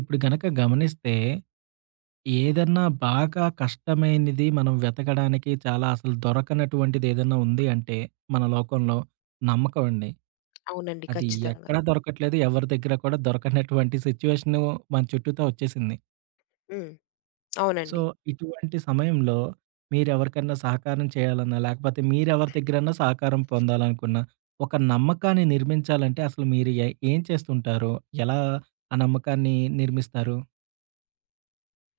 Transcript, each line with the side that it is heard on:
right: ఇప్పుడు గనక గమనిస్తే, ఏదన్నా బాగా కష్టమైనది మనం వెతకడానికి చాలా అసలు దొరకనటువంటిది ఏదన్నా ఉంది అంటే, మన లోకంలో నమ్మకం అండి.
left: అవునండి.
right: అది
left: ఖచ్చితంగా.
right: ఎక్కడా దొరకట్లేదు. ఎవరి దగ్గర కూడా దొరకనటువంటి సిట్యుయేషను మన చుట్టూతా వచ్చేసింది.
left: హ్మ్.
right: సో,
left: అవునండి.
right: ఇటువంటి సమయంలో మీరెవరికన్నా సహకారం చేయాలన్నా, లేకపోతే మీరెవరి దగ్గరన్నా సహకారం పొందాలనుకున్నా, ఒక నమ్మకాన్ని నిర్మించాలంటే అసలు మీరు ఏం చేస్తుంటారు? ఎలా ఆ నమ్మకాన్ని నిర్మిస్తారు?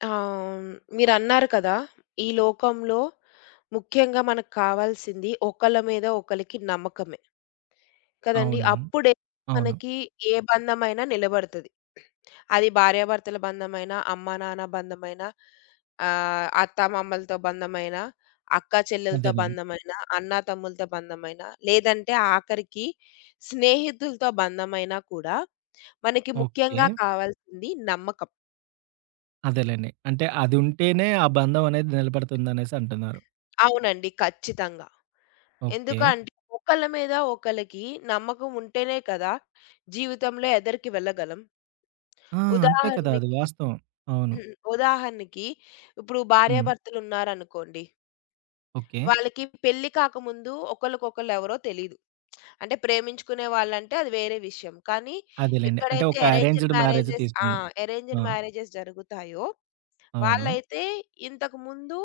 left: ఆహ్, మీరన్నారు కదా! ఈ లోకంలో ముఖ్యంగా మనకు కావాల్సింది ఒకళ్ళ మీద ఒకళ్ళకి నమ్మకమే. కదండీ!
right: అవును.
left: అప్పుడే
right: అవును.
left: మనకి ఏ బంధమైనా నిలబడతది. అది భార్యాభర్తల బంధమైనా, అమ్మానాన్న బంధమైనా, అత్తామామలతో బంధమైనా, అక్కా చెల్లెలతో
right: అదేనండి.
left: బంధమైనా, అన్నాతమ్ములతో బంధమైనా, లేదంటే ఆఖరికి స్నేహితులతో బంధమైనా కూడా మనకి
right: ఓకే.
left: ముఖ్యంగా కావాల్సింది నమ్మకం.
right: అదేలెండి. అంటే అది ఉంటేనే ఆ బంధం అనేది నిలబడుతుందనేసి అంటున్నారు.
left: అవునండి. ఖచ్చితంగా.
right: ఓకే.
left: ఎందుకంటే ఒకళ్ళ మీద ఒకళ్ళకి నమ్మకం ఉంటేనే కదా! జీవితంలో ఎదరికి వెళ్ళగలం.
right: ఆ! అంతే కదా! అది
left: ఉదాహరణకి
right: వాస్తవం. అవును.
left: ఉదాహరణకి ఇప్పుడు
right: హ్మ్.
left: భార్యాభర్తలున్నారనుకోండి.
right: ఓకే.
left: వాళ్ళకి పెళ్లి కాకముందు ఒకళ్ళకొకళ్ళు ఎవరో తెలీదు. అంటే ప్రేమించుకునే వాళ్ళంటే అది వేరే విషయం. కానీ
right: అదేలెండి. అంటే
left: ఎక్కడైతే
right: ఒక
left: అరేంజ్డ్
right: అరేంజ్డ్ మ్యారేజ్
left: మ్యారేజెస్ ఆ!
right: తీసుకుందాం. ఆ!
left: అరేంజ్డ్ మ్యారేజెస్ జరుగుతాయో
right: అవును.
left: వాళ్ళైతే ఇంతకుముందు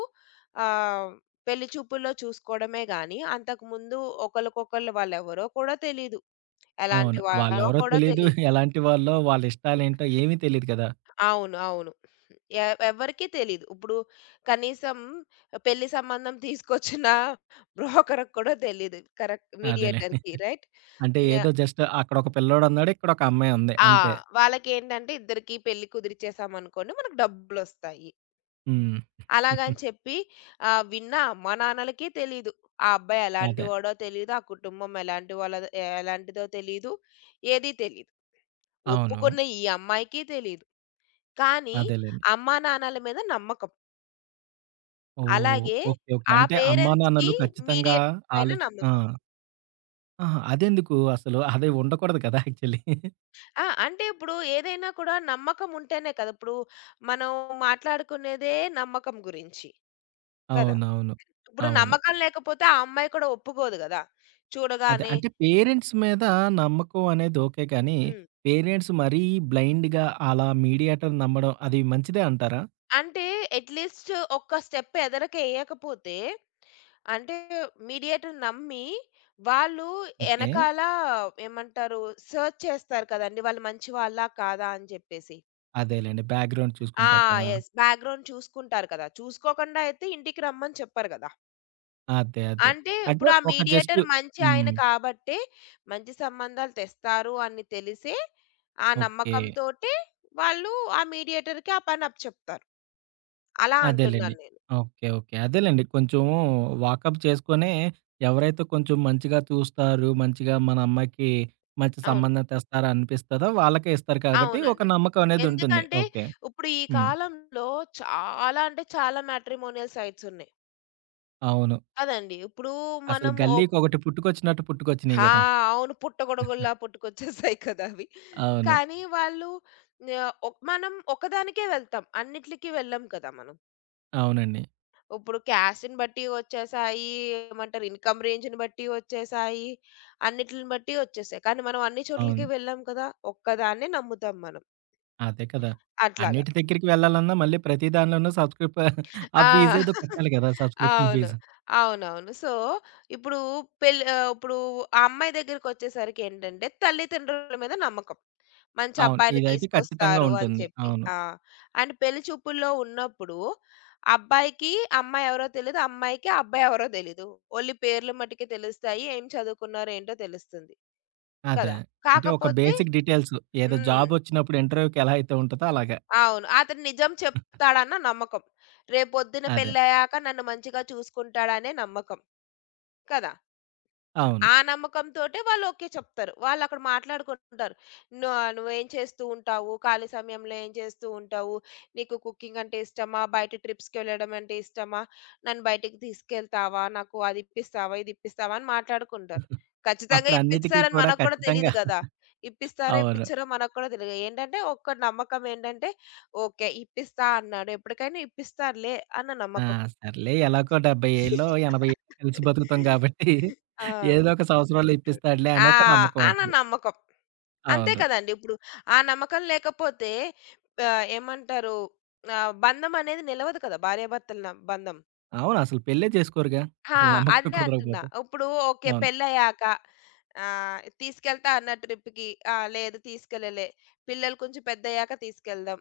left: ఆహ్, పెళ్లి చూపుల్లో చూసుకోవడమే గాని, అంతకుముందు ఒకళ్ళకొకళ్ళు వాళ్ళెవరో కూడా తెలీదు. ఎలాంటి
right: అవును.
left: వాళ్ళో
right: వాళ్ళెవరో
left: కూడా
right: తెలీదు.
left: తెలీదు.
right: ఎలాంటి వాళ్ళో, వాళ్ళ ఇష్టాలేంటో ఏమీ తెలీదు కదా!
left: అవును. అవును. ఎ ఎవ్వరికీ తెలీదు. ఇప్పుడు కనీసం పెళ్లి సంబంధం తీసుకొచ్చిన బ్రోకర్‌కి కూడా తెలీదు. కరెక్ట్.
right: అదేలెండి.
left: మీడియేటర్‌కి రైట్.
right: అంటే
left: హ్మ్.
right: ఏదో జస్ట్ అక్కడొక పిల్లోడున్నాడు. ఇక్కడొక అమ్మాయి ఉంది.
left: ఆ!
right: అంతే.
left: వాళ్ళకేంటంటే ఇద్దరికీ పెళ్లి కుదిరిచేసామనుకోండి మనకు డబ్బులొస్తాయి.
right: హ్మ్.
left: అలాగని చెప్పి విన్నా అమ్మా, నాన్నలకి తెలీదు. ఆ అబ్బాయి
right: అదే.
left: ఎలాంటివాడో తెలీదు. ఆ కుటుంబం ఎలాంటి వాళ్ళదో ఎలాంటిదో తెలీదు. ఏది తెలీదు.
right: అవును.
left: ఒప్పుకున్న ఈ అమ్మాయికి తెలీదు. కానీ
right: అదేలెండి.
left: అమ్మా, నాన్నల మీద నమ్మకం.
right: ఓహ్!
left: అలాగే
right: ఓకే. ఓకే.
left: ఆ
right: అంటే
left: పేరెంట్స్‌కి
right: అమ్మానాన్నలు ఖచ్చితంగా
left: మీడియేటర్ పైన
right: ఆ!
left: నమ్మకం.
right: ఆహా! అదెందుకు అసలు? అది ఉండకూడదు కదా! యాక్చువల్లీ.
left: ఆ! అంటే ఇప్పుడు ఏదైనా కూడా నమ్మకం ఉంటేనే కదా! ఇప్పుడు మనం మాట్లాడుకునేదే నమ్మకం గురించి కదా!
right: అవునవును.
left: ఇప్పుడు
right: అవును.
left: నమ్మకం లేకపోతే ఆ అమ్మాయి కూడా ఒప్పుకోదు గదా!
right: అదే
left: చూడగానే.
right: అంటే పేరెంట్స్ మీద నమ్మకం అనేది ఓకే. కానీ,
left: హ్మ్.
right: పేరెంట్స్ మరీ బ్లైండ్‌గా అలా మీడియేటర్ నమ్మడం అది మంచిదే అంటారా?
left: అంటే అట్‌లీస్ట్ ఒక్క స్టెప్ ఎదరకి ఎయ్యకపోతే అంటే మీడియేటర్ నమ్మి వాళ్ళు
right: ఓకే.
left: ఎనకాల ఏమంటారు? సెర్చ్ చేస్తారు కదండీ! వాళ్ళు మంచి వాళ్ళా? కాదా? అని జెప్పేసి.
right: అదేలెండి. బ్యాక్‌గ్రౌండ్
left: ఆ!
right: చూసుకుంటారు కదా!
left: యెస్. బ్యాక్‌గ్రౌండ్ చూసుకుంటారు కదా! చూసుకోకుండా అయితే ఇంటికి రమ్మని చెప్పరు గదా!
right: అదే. అదే.
left: అంటే ఇప్పుడు
right: అంటే
left: ఆ
right: ఒక జస్ట్
left: మీడియేటర్ మంచి ఆయన
right: హ్మ్.
left: కాబట్టే మంచి సంబంధాలు తెస్తారు అని తెలిసే ఆ
right: ఓకే.
left: నమ్మకంతోటే వాళ్ళు ఆ మీడియేటర్‌కి ఆ పని అప్పచెప్తారు. అలా
right: అదేలెండి.
left: అంటున్నాను నేను.
right: ఓకే. ఓకే. అదేలెండి. కొంచెం వాకప్ చేసుకొనే ఎవరైతే కొంచెం మంచిగా చూస్తారు, మంచిగా మన అమ్మాయికి మంచి
left: అవును.
right: సంబంధం తెస్తారు అనిపిస్తదో వాళ్ళకే ఇస్తారు కాబట్టి ఒక
left: అవునండి.
right: నమ్మకం అనేది ఉంటుంది.
left: ఎందుకంటే
right: ఓకే.
left: ఇప్పుడు ఈ
right: హ్మ్.
left: కాలంలో చాలా అంటే చాలా మ్యాట్రిమోనియల్ సైట్స్ ఉన్నాయి.
right: అవును.
left: కదండీ! ఇప్పుడు
right: అసలు
left: మనము
right: గల్లీకొకటి పుట్టుకొచ్చినట్టు పుట్టుకొచ్చినియి
left: ఆ!
right: గదా!
left: అవును. పుట్టగొడుగుల్లా పుట్టుకొచ్చేసాయి కదా! అవి.
right: అవును.
left: కానీ వాళ్ళు ఆహ్, ఒక్ మనం ఒకదానికే వెళ్తాం. అన్నిట్లికి వెళ్ళం కదా మనం.
right: అవునండి.
left: ఇప్పుడు క్యాస్ట్‌ని బట్టి వచ్చేసాయి. ఏమంటారు ఇన్‌కమ్ రేంజ్‌ని బట్టి వచ్చేసాయి. అన్నిట్లిని బట్టి వచ్చేసాయి. కానీ మనం అన్ని
right: అవును.
left: చోట్లకి వెళ్ళం కదా! ఒక్కదాన్నే నమ్ముతాం మనం.
right: అదే కదా!
left: అట్లాగా.
right: అన్నిటి దగ్గరికి వెళ్ళాలన్నా మళ్ళీ ప్రతి దానిలోనూ ఆ
left: ఆ!
right: ఫీజేదో కట్టాలి గదా! సబ్‌స్క్రిప్షన్
left: అవును.
right: ఫీజు.
left: అవునవును. సో, ఇప్పుడు పెళ్లి ఇప్పుడు ఆ అమ్మాయి దగ్గరికొచ్చేసరికేంటంటే, తల్లిదండ్రుల మీద నమ్మకం. మంచి
right: అవును.
left: అబ్బాయిని
right: ఇదైతే ఖచ్చితంగా
left: తీసుకొస్తారు అని
right: ఉంటుంది.
left: చెప్పి.
right: అవును.
left: ఆ! అండ్ పెళ్లి చూపుల్లో ఉన్నప్పుడు, అబ్బాయికి అమ్మాయి ఎవరో తెలీదు, అమ్మాయికి అబ్బాయి ఎవరో తెలీదు. ఓన్లీ పేర్లు మటికే తెలుస్తాయి. ఏం చదువుకున్నారో ఏంటో తెలుస్తుంది.
right: అదే.
left: కదా!
right: అంటే ఒక
left: కాకపోతే
right: బేసిక్ డీటెయిల్స్ ఏదో
left: హ్మ్.
right: జాబొచ్చినప్పుడు ఇంటర్వ్యూకి ఎలా అయితే ఉంటదో అలాగా.
left: అవును. అతను నిజం చెప్తాడన్న నమ్మకం. రేపొద్దున
right: అదే.
left: పెళ్లయ్యాక నన్ను మంచిగా చూసుకుంటాడనే నమ్మకం. కదా!
right: అవును.
left: ఆ నమ్మకంతోటే వాళ్ళు ఓకే చెప్తారు. వాళ్ళక్కడ మాట్లాడుకుంటుంటారు. "ను నువ్వేం చేస్తూ ఉంటావు? ఖాళీ సమయంలో ఏం చేస్తూ ఉంటావు? నీకు కుకింగ్ అంటే ఇష్టమా? బయట ట్రిప్స్‌కెళ్ళడం అంటే ఇష్టమా? నన్ను బయటికి తీసుకెళ్తావా? నాకు అది ఇప్పిస్తావా? ఇది ఇప్పిస్తావా?" అని మాట్లాడుకుంటారు. ఖచ్చితంగా
right: అప్పుడన్నిటికి
left: ఇప్పిస్తారని
right: కూడా
left: మనకు కూడా
right: ఖచ్చితంగా
left: తెలీదు గదా! ఇప్పిస్తారో,
right: అవును.
left: ఇప్పించరో మనకు కూడా తెలీదు. ఏంటంటే ఒక్క నమ్మకం ఏంటంటే ఓకే. ఇప్పిస్తా అన్నాడు. ఎప్పటికైనా ఇప్పిస్తారులే అన్న
right: ఆ!
left: నమ్మకం.
right: సర్లే ఎలాగో 70 ఏళ్ళో, 80 ఏళ్ళో కలిసి బతుకుతాం కాబట్టి
left: ఆ!
right: ఏదో ఒక సంవత్సరంలో ఇప్పిస్తాడులే అని
left: ఆ!
right: ఒక నమ్మకం
left: ఆ! నా
right: ఉంటది.
left: నమ్మకం. అంతే
right: అవును.
left: కదండీ! ఇప్పుడు ఆ నమ్మకం లేకపోతే ఏమంటారు బంధం అనేది నిలవదు కదా! భార్యాభర్తల న బంధం.
right: అవును. అసలు పెళ్ళే చేసుకోరుగా.
left: ఆ!
right: అసలు నమ్మకం
left: అదే అంటున్నా.
right: కుదరకపోతే.
left: ఇప్పుడు ఓకే.
right: అవును.
left: పెళ్ళయ్యాక తీసుకెళ్తా అన్న ట్రిప్‌కి ఆ! లేదు తీసుకెళ్ళలే. పిల్లలు కొంచెం పెద్దయ్యాక తీసుకెళ్దాం.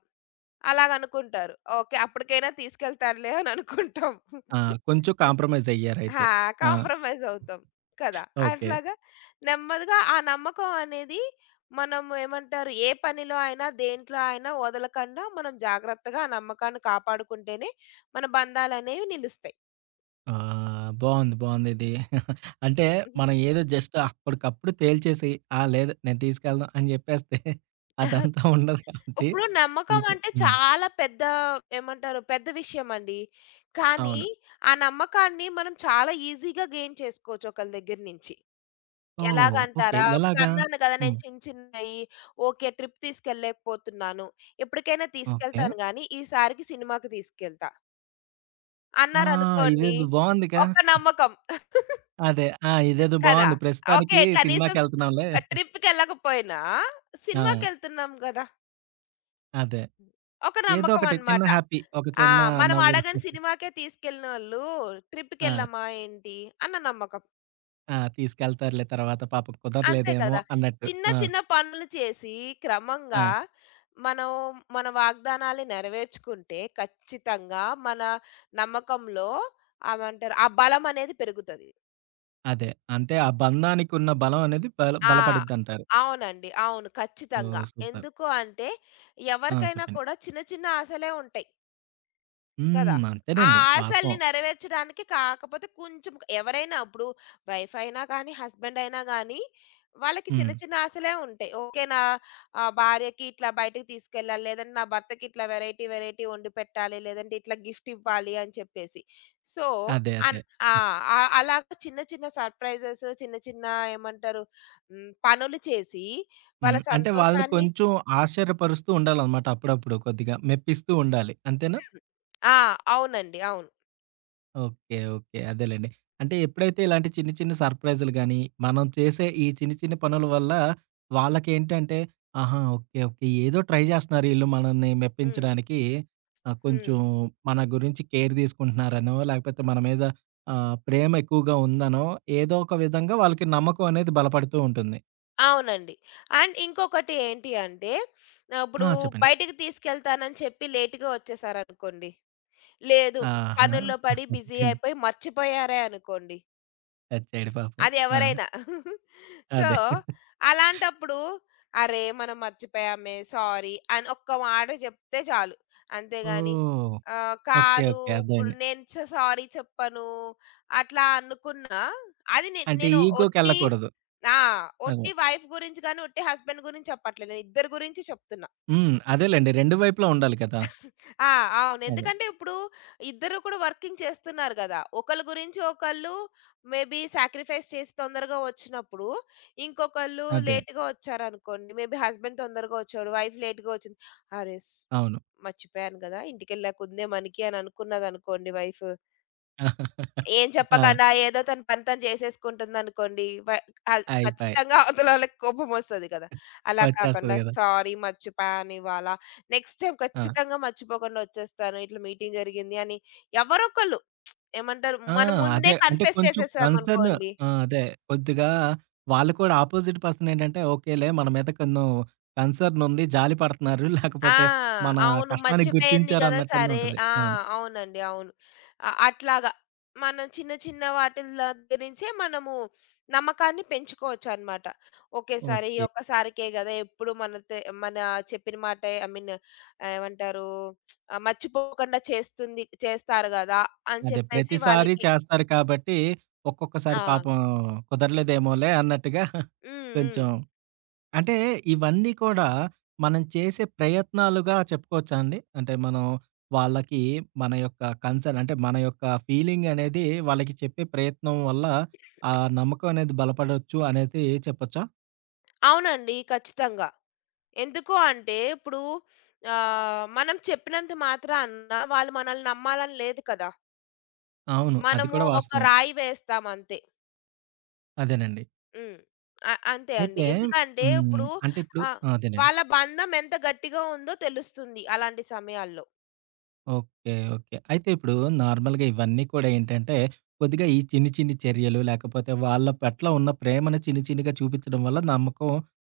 left: అలాగనుకుంటారు. ఓకే. అప్పటికైనా తీసుకెళ్తారులే అని అనుకుంటాం.
right: ఆ! కొంచెం కాంప్రమైజ్
left: ఆ!
right: అయ్యారైతే. ఆ!
left: కాంప్రమైజ్ అవుతాం కదా!
right: ఓకే.
left: అట్లాగా నెమ్మదిగా ఆ నమ్మకం అనేది మనం ఏమంటారు? ఏ పనిలో అయినా, దేంట్లో అయినా వదలకండా మనం జాగ్రత్తగా ఆ నమ్మకాన్ని కాపాడుకుంటేనే మన బంధాలనేవి నిలుస్తాయి.
right: ఆ! బావుంది. బావుంది ఇది. అంటే మనం ఏదో జస్ట్ అప్పటికప్పుడు తేల్చేసి, "ఆ! లేదు నేను తీసుకెళ్ళను" అని జెప్పేస్తే అదంతా ఉండదు కాబట్టి
left: ఇప్పుడు నమ్మకం
right: కొంచెం
left: అంటే
right: హ్మ్.
left: చాలా పెద్ద ఏమంటారు? పెద్ద విషయమండి. కానీ
right: అవును.
left: ఆ నమ్మకాన్ని మనం చాలా ఈజీగా గెయిన్ చేసుకోవచ్చు ఒకళ్ళ దగ్గర నుంచి.
right: ఓహ్! ఓకే.
left: ఎలాగంటారా?
right: ఎలాగా?
left: ఇప్పుడన్నాను కదా!
right: హ్మ్.
left: నేను చిన్న చిన్నయి ఓకే. ట్రిప్ తీసుకెళ్ళలేకపోతున్నాను. ఎప్పటికైనా
right: ఓకే.
left: తీసుకెళ్తాను గానీ, ఈసారికి సినిమాకి తీసుకెళ్తా
right: ఆ!
left: అన్నారనుకోండి,
right: ఇదేదో బావుందిగా.
left: ఒక నమ్మకం.
right: అదే. ఆ! ఇదేదో
left: కదా!
right: బావుంది. ప్రస్తుతానికి
left: ఓకే. కనీసం
right: సినిమాకెళ్తున్నాంలే.
left: ట్రిప్‌కెళ్ళకపోయినా
right: ఆ!
left: సినిమాకెళ్తున్నాం గదా!
right: అదే.
left: ఒక
right: ఏదో
left: నమ్మకం
right: ఒకటి చిన్న
left: అన్నమాట.
right: హ్యాపీ. ఒక
left: ఆ!
right: చిన్న
left: మనం
right: నవ్వు.
left: అడగని సినిమాకే తీసుకెళ్ళినోళ్ళు
right: ఆ!
left: ట్రిప్‌కెళ్ళమా ఏంటి? అన్న నమ్మకం.
right: ఆ! తీసుకెళ్తారులే తర్వాత పాపం
left: అంతే
right: కుదరలేదేమో
left: కదా!
right: అన్నట్టు.
left: చిన్న
right: ఆ!
left: చిన్న పనులు చేసి
right: ఆ!
left: క్రమంగా మనం మన వాగ్దానాల్ని నెరవేర్చుకుంటే ఖచ్చితంగా మన నమ్మకంలో ఏమంటారు? ఆ బలం అనేది పెరుగుతది.
right: అదే. అంటే ఆ బంధానికున్న బలం అనేది
left: ఆ!
right: బలపడిద్దంటారు.
left: అవునండి. అవును. ఖచ్చితంగా.
right: ఓహ్! సూపర్.
left: ఎందుకు అంటే
right: ఆ!
left: ఎవరికైనా
right: చెప్పండి.
left: కూడా చిన్న చిన్న ఆశలే ఉంటాయి. కదా!
right: హ్మ్.
left: ఆ
right: అంతేనండి.
left: ఆశల్ని
right: వాస్తవం.
left: నెరవేర్చడానికి కాకపోతే కొంచెం ఎవరైనా ఇప్పుడు వైఫ్ అయినా కానీ, హస్బెండ్ అయినా గానీ, వాళ్ళకి చిన్న
right: హ్మ్.
left: చిన్న ఆశలే ఉంటాయి. ఓకే. నా భార్యకి ఇట్లా బయటకి తీసుకెళ్ళాలి, లేదంటే నా భర్తకి ఇట్లా వెరైటీ వెరైటీ వండి పెట్టాలి, లేదంటే ఇట్లా గిఫ్ట్ ఇవ్వాలి అని చెప్పేసి. సో,
right: అదే. అదే.
left: అన్ ఆ! ఆ! అలాగా చిన్న చిన్న సర్ప్రైజెస్ చిన్న చిన్న ఏమంటారు హ్మ్. పనులు చేసి వాళ్ళ
right: హ్మ్. అంటే వాళ్ళని
left: సంతోషాన్ని
right: కొంచెం ఆశ్చర్యపరుస్తూ ఉండాలనమాట అప్పుడప్పుడు కొద్దిగా. మెప్పిస్తూ ఉండాలి. అంతేనా?
left: ఆ! అవునండి. అవును.
right: ఓకే. ఓకే. అదేలెండి. అంటే ఎప్పుడైతే ఇలాంటి చిన్న చిన్న సర్ప్రైజ్‌లు గాని, మనం చేసే ఈ చిన్న చిన్న పనుల వల్ల వాళ్ళకేంటంటే, ఆహా! ఓకే. ఓకే. ఏదో ట్రై జేస్తున్నారు ఈళ్ళు మనల్ని
left: హ్మ్.
right: మెప్పించడానికి. ఆహ్,
left: హ్మ్.
right: కొంచెం మన గురించి కేర్ తీసుకుంటున్నారనో, లేకపోతే మన మీద ఆహ్, ప్రేమ ఎక్కువగా ఉందనో, ఏదో ఒక విధంగా వాళ్ళకి నమ్మకం అనేది బలపడుతూ ఉంటుంది.
left: అవునండి. అండ్ ఇంకొకటి ఏంటి అంటే ఇప్పుడు
right: ఆ! చెప్పండి.
left: బయటికి తీసుకెళ్తానని చెప్పి లేట్‌గా వచ్చేసారనుకోండి. లేదు
right: ఆహా!
left: పనుల్లో పడి బిజీ
right: అయిపోయింది.
left: అయిపోయి మర్చిపోయారే అనుకోండి.
right: చచ్చాడు పాపం.
left: అది
right: ఆ!
left: ఎవరైనా. సో,
right: అదే.
left: అలాంటప్పుడు అరే! మనం మర్చిపోయామే సారీ అని ఒక్క మాట చెప్తే చాలు. అంతేగాని
right: ఓహ్! ఓకే.
left: కాదు
right: ఓకే.
left: ఇప్పుడు
right: అర్థమైంది.
left: నేను సారీ చెప్పను అట్లా అనుకున్నా అది నే
right: అంటే
left: నేను ఒట్టి
right: ఈగోకెళ్ళకూడదు.
left: ఆ!
right: అదే.
left: ఒట్టి వైఫ్ గురించి గాని, ఒట్టి హస్బెండ్ గురించి చెప్పట్లే. నేను ఇద్దరి గురించి చెప్తున్నా.
right: హ్మ్. అదేలెండి. 2 వైపులా ఉండాలి కదా!
left: ఆ! అవును.
right: అదే.
left: ఎందుకంటే ఇప్పుడు ఇద్దరు కూడా వర్కింగ్ చేస్తున్నారు గదా! ఒకళ్ళ గురించి ఒకళ్ళు మేబీ సాక్రిఫైస్ చేసి తొందరగా వచ్చినప్పుడు, ఇంకొకళ్ళు
right: అదే.
left: లేట్‌గా వచ్చారనుకోండి. మేబీ హస్బెండ్ తొందరగా వచ్చాడు. వైఫ్ లేట్‌గా వచ్చింది. అరే!
right: అవును.
left: మర్చిపోయాను గదా! ఇంటికెళ్ళాక ఉందే మనకి అని అనుకున్నదనుకోండి వైఫ్. ఏం
right: ఆ!
left: చెప్పకుండా ఏదో తన పని తను చేసేసుకుంటుందనుకోండి. వ అద్
right: అయిపాయి.
left: ఖచ్చితంగా అవతలోళ్ళకి కోపమొస్తది కదా! అలా
right: వచ్చేస్తది
left: కాకుండా
right: గదా!
left: సారీ మర్చిపోయాను ఇవాళ. నెక్స్ట్ టైమ్
right: ఆ!
left: ఖచ్చితంగా మర్చిపోకుండా వచ్చేస్తాను. ఇట్లా మీటింగ్ జరిగింది అని ఎవరో ఒకళ్ళు ఏమంటారు?
right: ఆ!
left: మనం ముందే
right: అదే. అంటే
left: కన్ఫెస్
right: కొంచెం కన్సర్న్
left: చేసేసామనుకోండి
right: ఆ! అదే. కొద్దిగా వాళ్ళు కూడా అపోజిట్ పర్సన్ ఏంటంటే, ఓకేలే మన మీద కన్సర్న్ ఉంది. జాలి పడుతున్నారు.
left: ఆ!
right: లేకపోతే మన
left: అవును.
right: కష్టాన్ని
left: మర్చిపోయింది
right: గుర్తించారు
left: గదా!
right: అన్నట్టన్నా
left: సరే
right: ఉంటది.
left: ఆ!
right: అవును.
left: అవునండి. అవును. అట్లాగా మనం చిన్న చిన్న వాటిల దగ్గర నుంచే మనము నమ్మకాన్ని పెంచుకోవచ్చనమాట. ఒకేసారి ఈ
right: ఓకే.
left: ఒక్కసారికే గదా! ఎప్పుడు మనతే మన చెప్పిన మాటే ఐ మీన్ ఏమంటారు మర్చిపోకుండా చేస్తుంది చేస్తారు గదా! అని
right: అదే
left: చెప్పేసి
right: ప్రతిసారి
left: వాళ్ళకి
right: చేస్తారు కాబట్టి, ఒక్కొక్కసారి
left: ఆ!
right: పాపం కుదరలేదేమోలే అన్నట్టుగా
left: హ్మ్. హ్మ్.
right: కొంచెం అంటే ఇవన్నీ కూడా మనం చేసే ప్రయత్నాలుగా చెప్పుకోవచ్చా అండి? అంటే మనం వాళ్ళకి మన యొక్క కన్సర్న్ అంటే మన యొక్క ఫీలింగ్ అనేది వాళ్ళకి చెప్పే ప్రయత్నం వల్ల ఆ నమ్మకం అనేది బలపడొచ్చు అనేది చెప్పొచ్చా?
left: అవునండి. ఖచ్చితంగా. ఎందుకు అంటే, ఇప్పుడు మనం చెప్పినంత మాత్రాన వాళ్ళు మనల్ని నమ్మాలని లేదు కదా!
right: అవును. అది
left: మనము
right: కూడా
left: ఒక
right: వాస్తవం.
left: రాయి వేస్తాం అంతే.
right: అదేనండి.
left: హ్మ్. అంతే అండి.
right: అయితే
left: ఎందుకంటే
right: హ్మ్.
left: ఇప్పుడు
right: అంటే ఇప్పుడు
left: ఆహ్,
right: ఆ! అదేనండి.
left: వాళ్ళ బంధం ఎంత గట్టిగా ఉందో తెలుస్తుంది అలాంటి సమయాల్లో.
right: ఓకే. ఓకే. అయితే ఇప్పుడు నార్మల్‌గా ఇవన్నీ కూడా ఏంటంటే, కొద్దిగా ఈ చిన్ని, చిన్ని చర్యలు లేకపోతే వాళ్ళ పట్ల ఉన్న ప్రేమను చిన్ని, చిన్నిగా చూపించడం వల్ల నమ్మకం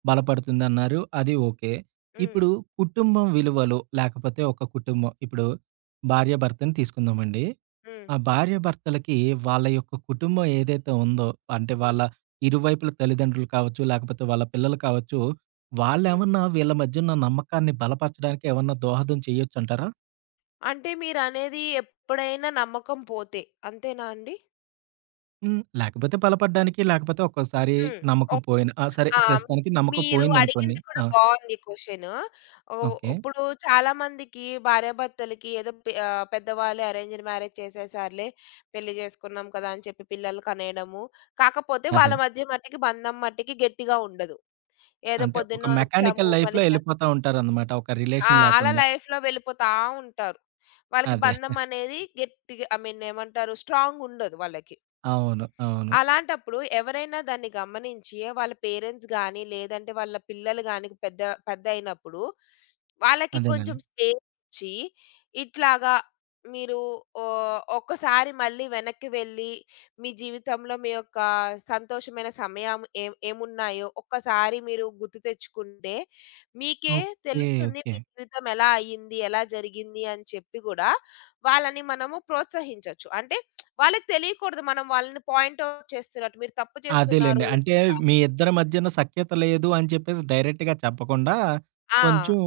right: బలపడుతుందన్నారు. అది ఓకే.
left: హ్మ్.
right: ఇప్పుడు కుటుంబం విలువలు లేకపోతే ఒక కుటుంబం ఇప్పుడు భార్యాభర్తని తీసుకుందామండి.
left: హ్మ్.
right: ఆ భార్యాభర్తలకి వాళ్ళ యొక్క కుటుంబం ఏదైతే ఉందో, అంటే వాళ్ళ
left: హ్మ్.
right: ఇరువైపుల తల్లిదండ్రులు కావచ్చు, లేకపోతే వాళ్ళ పిల్లలు కావచ్చు,
left: హ్మ్.
right: వాళ్ళేమన్నా వీళ్ళ మధ్య ఉన్న నమ్మకాన్ని బలపరచడానికి ఏమన్నా దోహదం చేయొచ్చంటారా?
left: అంటే మీరనేది ఎప్పుడైనా నమ్మకం పోతే అంతేనా అండి?
right: హ్మ్. లేకపోతే బలపడ్డానికి, లేకపోతే ఒక్కోసారి
left: హ్మ్.
right: నమ్మకం పోయిన ఆ! సరే
left: ఆ!
right: ప్రస్తుతానికి నమ్మకం
left: మీరు
right: పోయిందనుకోండి.
left: అడిగింది కూడా
right: ఆ!
left: బావుంది క్వెషను. ఓ
right: ఓకే.
left: ఇప్పుడు చాలా మందికి భార్యాభర్తలకి ఏదో పెద్దవాళ్ళే అరేంజ్డ్ మ్యారేజ్ చేసేసారులే, పెళ్లి చేసుకున్నాం కదా! అని చెప్పి పిల్లలు కనేయడము. కాకపోతే వాళ్ళ
right: అదే.
left: మధ్య మట్టికి బంధం మట్టికి గట్టిగా ఉండదు. ఏదో
right: అంటే ఒక
left: పొద్దున్న వచ్చాము
right: మెకానికల్ లైఫ్‌లో
left: మళ్ళీ
right: ఎళ్ళిపోతా ఉంటారనమాట. ఒక
left: ఆ!
right: రిలేషన్
left: అలా
right: లేకుండా.
left: లైఫ్‌లో వెళ్ళిపోతా ఉంటారు. వాళ్ళకి
right: అదే.
left: బంధం అనేది గట్టిగా ఐ మీన్ ఏమంటారు స్ట్రాంగ్ ఉండదు వాళ్ళకి.
right: అవును. అవును.
left: అలాంటప్పుడు ఎవరైనా దాన్ని గమనించి వాళ్ళ పేరెంట్స్ గానీ, లేదంటే వాళ్ళ పిల్లలు గానీ పెద్ద పెద్దయినప్పుడు వాళ్ళకి కొంచెం
right: అదేనండి.
left: స్పేస్ ఇచ్చి, ఇట్లాగా మీరు ఓహ్, ఒక్కసారి మళ్ళీ వెనక్కి వెళ్ళి, మీ జీవితంలో మీ యొక్క సంతోషమైన సమయం ఏం ఏమున్నాయో ఒక్కసారి మీరు గుర్తు తెచ్చుకుంటే, మీకే
right: ఓకే.
left: తెలుస్తుంది
right: ఓకే.
left: మీ జీవితం ఎలా అయింది, ఎలా జరిగింది అని చెప్పి గూడా వాళ్ళని మనము ప్రోత్సహించొచ్చు. అంటే వాళ్ళకి తెలియకూడదు. మనం వాళ్ళని పాయింట్ ఔట్ చేస్తున్నట్టు. మీరు తప్పు
right: అదేలెండి.
left: చేస్తున్నారు
right: అంటే
left: ఇట్లా కాదు.
right: మీ ఇద్దరి మధ్యన సఖ్యత లేదు అని చెప్పేసి డైరెక్ట్‌గా చెప్పకుండా,
left: ఆ!
right: కొంచెం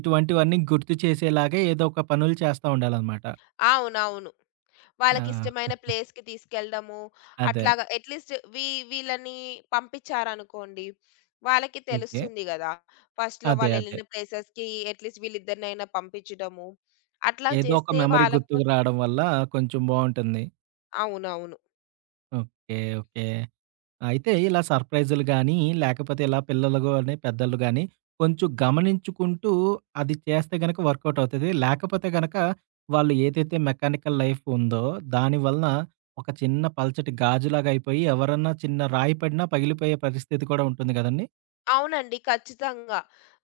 right: ఇటువంటివన్నీ గుర్తు చేసేలాగా ఏదో ఒక పనులు చేస్తా ఉండాలనమాట.
left: అవునవును.
right: ఆ!
left: వాళ్ళకిష్టమైన ప్లేస్‌కి తీసుకెళ్ళడము.
right: అదే.
left: అట్లాగా అట్‌లీస్ట్ వీళ్ళని పంపించారనుకోండి. వాళ్ళకి
right: ఓకే.
left: తెలుస్తుంది గదా! ఫస్ట్‌లో
right: అదే. అదే.
left: వాళ్ళెళ్ళిన ప్లేసెస్‌కి అట్‌లీస్ట్ వీళ్ళిద్దరినైనా పంపించడము. అట్లా
right: ఏదో ఒక
left: చేస్తే
right: మెమరీ
left: వాళ్ళకు
right: గుర్తుకు రాడం వల్ల కొంచెం బావుంటుంది.
left: అవునవును.
right: ఓకే. ఓకే. అయితే ఇలా సర్ప్రైజులు గానీ, లేకపోతే ఇలా పిల్లలు గాని, పెద్దోళ్ళు గాని కొంచెం గమనించుకుంటూ అది చేస్తే గనక వర్కౌట్ అవుతది. లేకపోతే గనక వాళ్ళు ఏదైతే మెకానికల్ లైఫ్ ఉందో దాని వలన ఒక చిన్న పల్చటి గాజులాగా అయిపోయి ఎవరన్నా చిన్న రాయి పడినా పగిలిపోయే పరిస్థితి కూడా ఉంటుంది గదండీ!
left: అవునండి. ఖచ్చితంగా.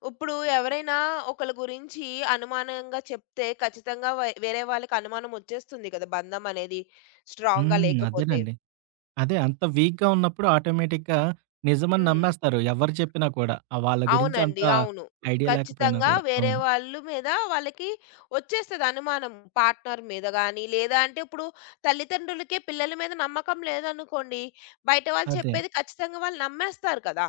left: ఇప్పుడు ఎవరైనా ఒకళ్ళ గురించి అనుమానంగా చెప్తే ఖచ్చితంగా వేరే వాళ్ళకి అనుమానం ఒచ్చేస్తుంది కదా! బంధం అనేది స్ట్రాంగ్‌గా
right: హ్మ్.
left: లేకపోతే.
right: అదేనండి. అదే అంత వీక్‌గా ఉన్నప్పుడు ఆటోమేటిక్‌గా నిజమని
left: హ్మ్.
right: నమ్మేస్తారు. ఎవరు చెప్పినా కూడా. ఆ వాళ్ళ గురించి అంత
left: అవునండి. అవును.
right: ఐడియా లేకపోయినా
left: ఖచ్చితంగా
right: కూడా.
left: వేరే
right: అవును.
left: వాళ్ళు మీద వాళ్ళకి ఒచ్చేస్తది అనుమానం. పార్ట్నర్ మీద గాని, లేదా అంటే ఇప్పుడు తల్లిదండ్రులకే పిల్లల మీద నమ్మకం లేదనుకోండి, బయట వాళ్ళు
right: అదే.
left: చెప్పేది ఖచ్చితంగా వాళ్ళు నమ్మేస్తారు కదా!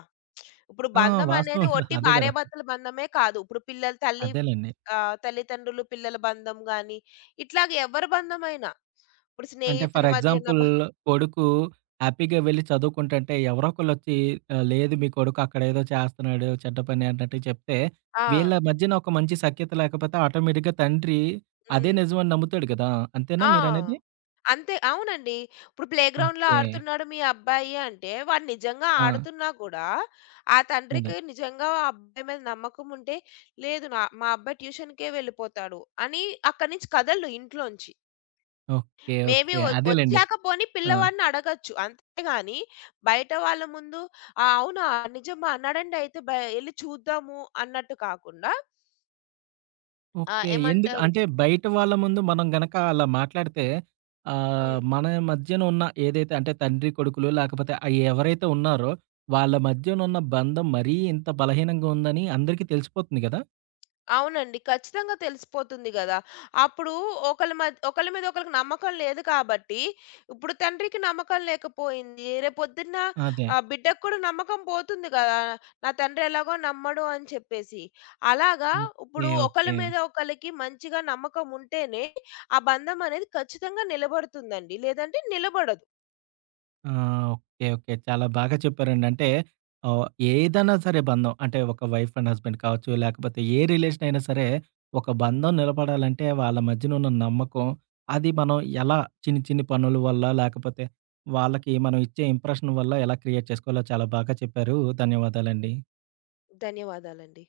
left: ఇప్పుడు
right: ఆ!
left: బంధం అనేది
right: వాస్తవం కదా!
left: ఒట్టి
right: అదే కదా!
left: భార్యాభర్తల బంధమే కాదు. ఇప్పుడు పిల్లలు తల్లి
right: అదేలెండి.
left: ఆ! తల్లిదండ్రులు, పిల్లల బంధం గాని, ఇట్లాగ ఎవరి బంధమైనా. ఇప్పుడు
right: అంటే
left: స్నేహితుల
right: ఫర్
left: మధ్య ఉన్న
right: ఎగ్జాంపుల్ కొడుకు హ్యాపీగా వెళ్లి చదువుకుంటుంటే ఎవరో ఒకళ్ళొచ్చి ఆహ్, లేదు మీ కొడుకు అక్కడేదో చేస్తున్నాడు చెడ్డ పని అన్నట్టు చెప్తే, వీళ్ళ
left: ఆ!
right: మధ్యన ఒక మంచి సఖ్యత లేకపోతే ఆటోమేటిక్‌గా తండ్రి అదే
left: హ్మ్.
right: నిజమని నమ్ముతాడు కదా! అంతేనా
left: ఆ!
right: మీరనేది?
left: అంతే. అవునండి. ఇప్పుడు ప్లేగ్రౌండ్‌లో
right: ఓకే.
left: ఆడుతున్నాడు మీ అబ్బాయి అంటే, వాడు నిజంగా
right: ఆ!
left: ఆడుతున్నా కూడా, ఆ
right: అదే.
left: తండ్రికి నిజంగా ఆ అబ్బాయి మీద నమ్మకం ఉంటే, లేదు నా మా అబ్బాయి ట్యూషన్‌కే వెళ్ళిపోతాడు అని అక్కడి నుంచి కదలడు ఇంట్లోంచి.
right: ఓకే.
left: Maybe
right: okay. అదేలెండి.
left: ఒచ్చాక పోనీ
right: ఆ!
left: పిల్లవాడిని అడగొచ్చు. అంతేగాని బయట వాళ్ళ ముందు "ఆ! అవునా? నిజమా? నడండయితే ఎళ్లి చూద్దాము" అన్నట్టు కాకుండా
right: ఓకే. ఎందుకు
left: ఏమంటారు
right: అంటే బయట వాళ్ళ ముందు మనం గనక అలా మాట్లాడితే ఆహ్,
left: హ్మ్.
right: మన మధ్యన ఉన్న ఏదైతే అంటే తండ్రి, కొడుకులు లేకపోతే ఆహ్, ఎవరైతే ఉన్నారో వాళ్ళ
left: హ్మ్.
right: మధ్యన ఉన్న బంధం మరీ ఇంత బలహీనంగా ఉందని అందరికీ తెలిసిపోతుంది గదా!
left: అవునండి. ఖచ్చితంగా తెలిసిపోతుంది గదా! అప్పుడు ఒకళ్ళ మీద ఒకళ్ళకి నమ్మకం లేదు కాబట్టి, ఇప్పుడు తండ్రికి నమ్మకం లేకపోయింది. రేపొద్దున్న
right: అదే.
left: బిడ్డకు కూడా నమ్మకం పోతుంది గదా! నా తండ్రి ఎలాగో నమ్మడు అని చెప్పేసి. అలాగా
right: ఓకే.
left: ఇప్పుడు
right: ఓకే.
left: ఒకళ్ళ మీద ఒకళ్ళకి మంచిగా నమ్మకం ఉంటేనే, ఆ బంధం అనేది ఖచ్చితంగా నిలబడుతుందండి. లేదంటే నిలబడదు.
right: ఆ! ఓకే. ఓకే. చాలా బాగా చెప్పారండి. అంటే ఆహ్, ఏదైనా సరే బంధం అంటే ఒక వైఫ్ అండ్ హస్బెండ్ కావచ్చు, లేకపోతే ఏ రిలేషన్ అయినా సరే ఒక బంధం నిలబడాలంటే వాళ్ళ మధ్యన ఉన్న నమ్మకం, అది మనం ఎలా చిన్ని చిన్ని పనుల వల్ల లేకపోతే వాళ్ళకి మనం ఇచ్చే ఇంప్రెషన్ వల్ల ఎలా క్రియేట్ చేసుకోవాలో చాలా బాగా చెప్పారు. ధన్యవాదాలండి.
left: ధన్యవాదాలండి.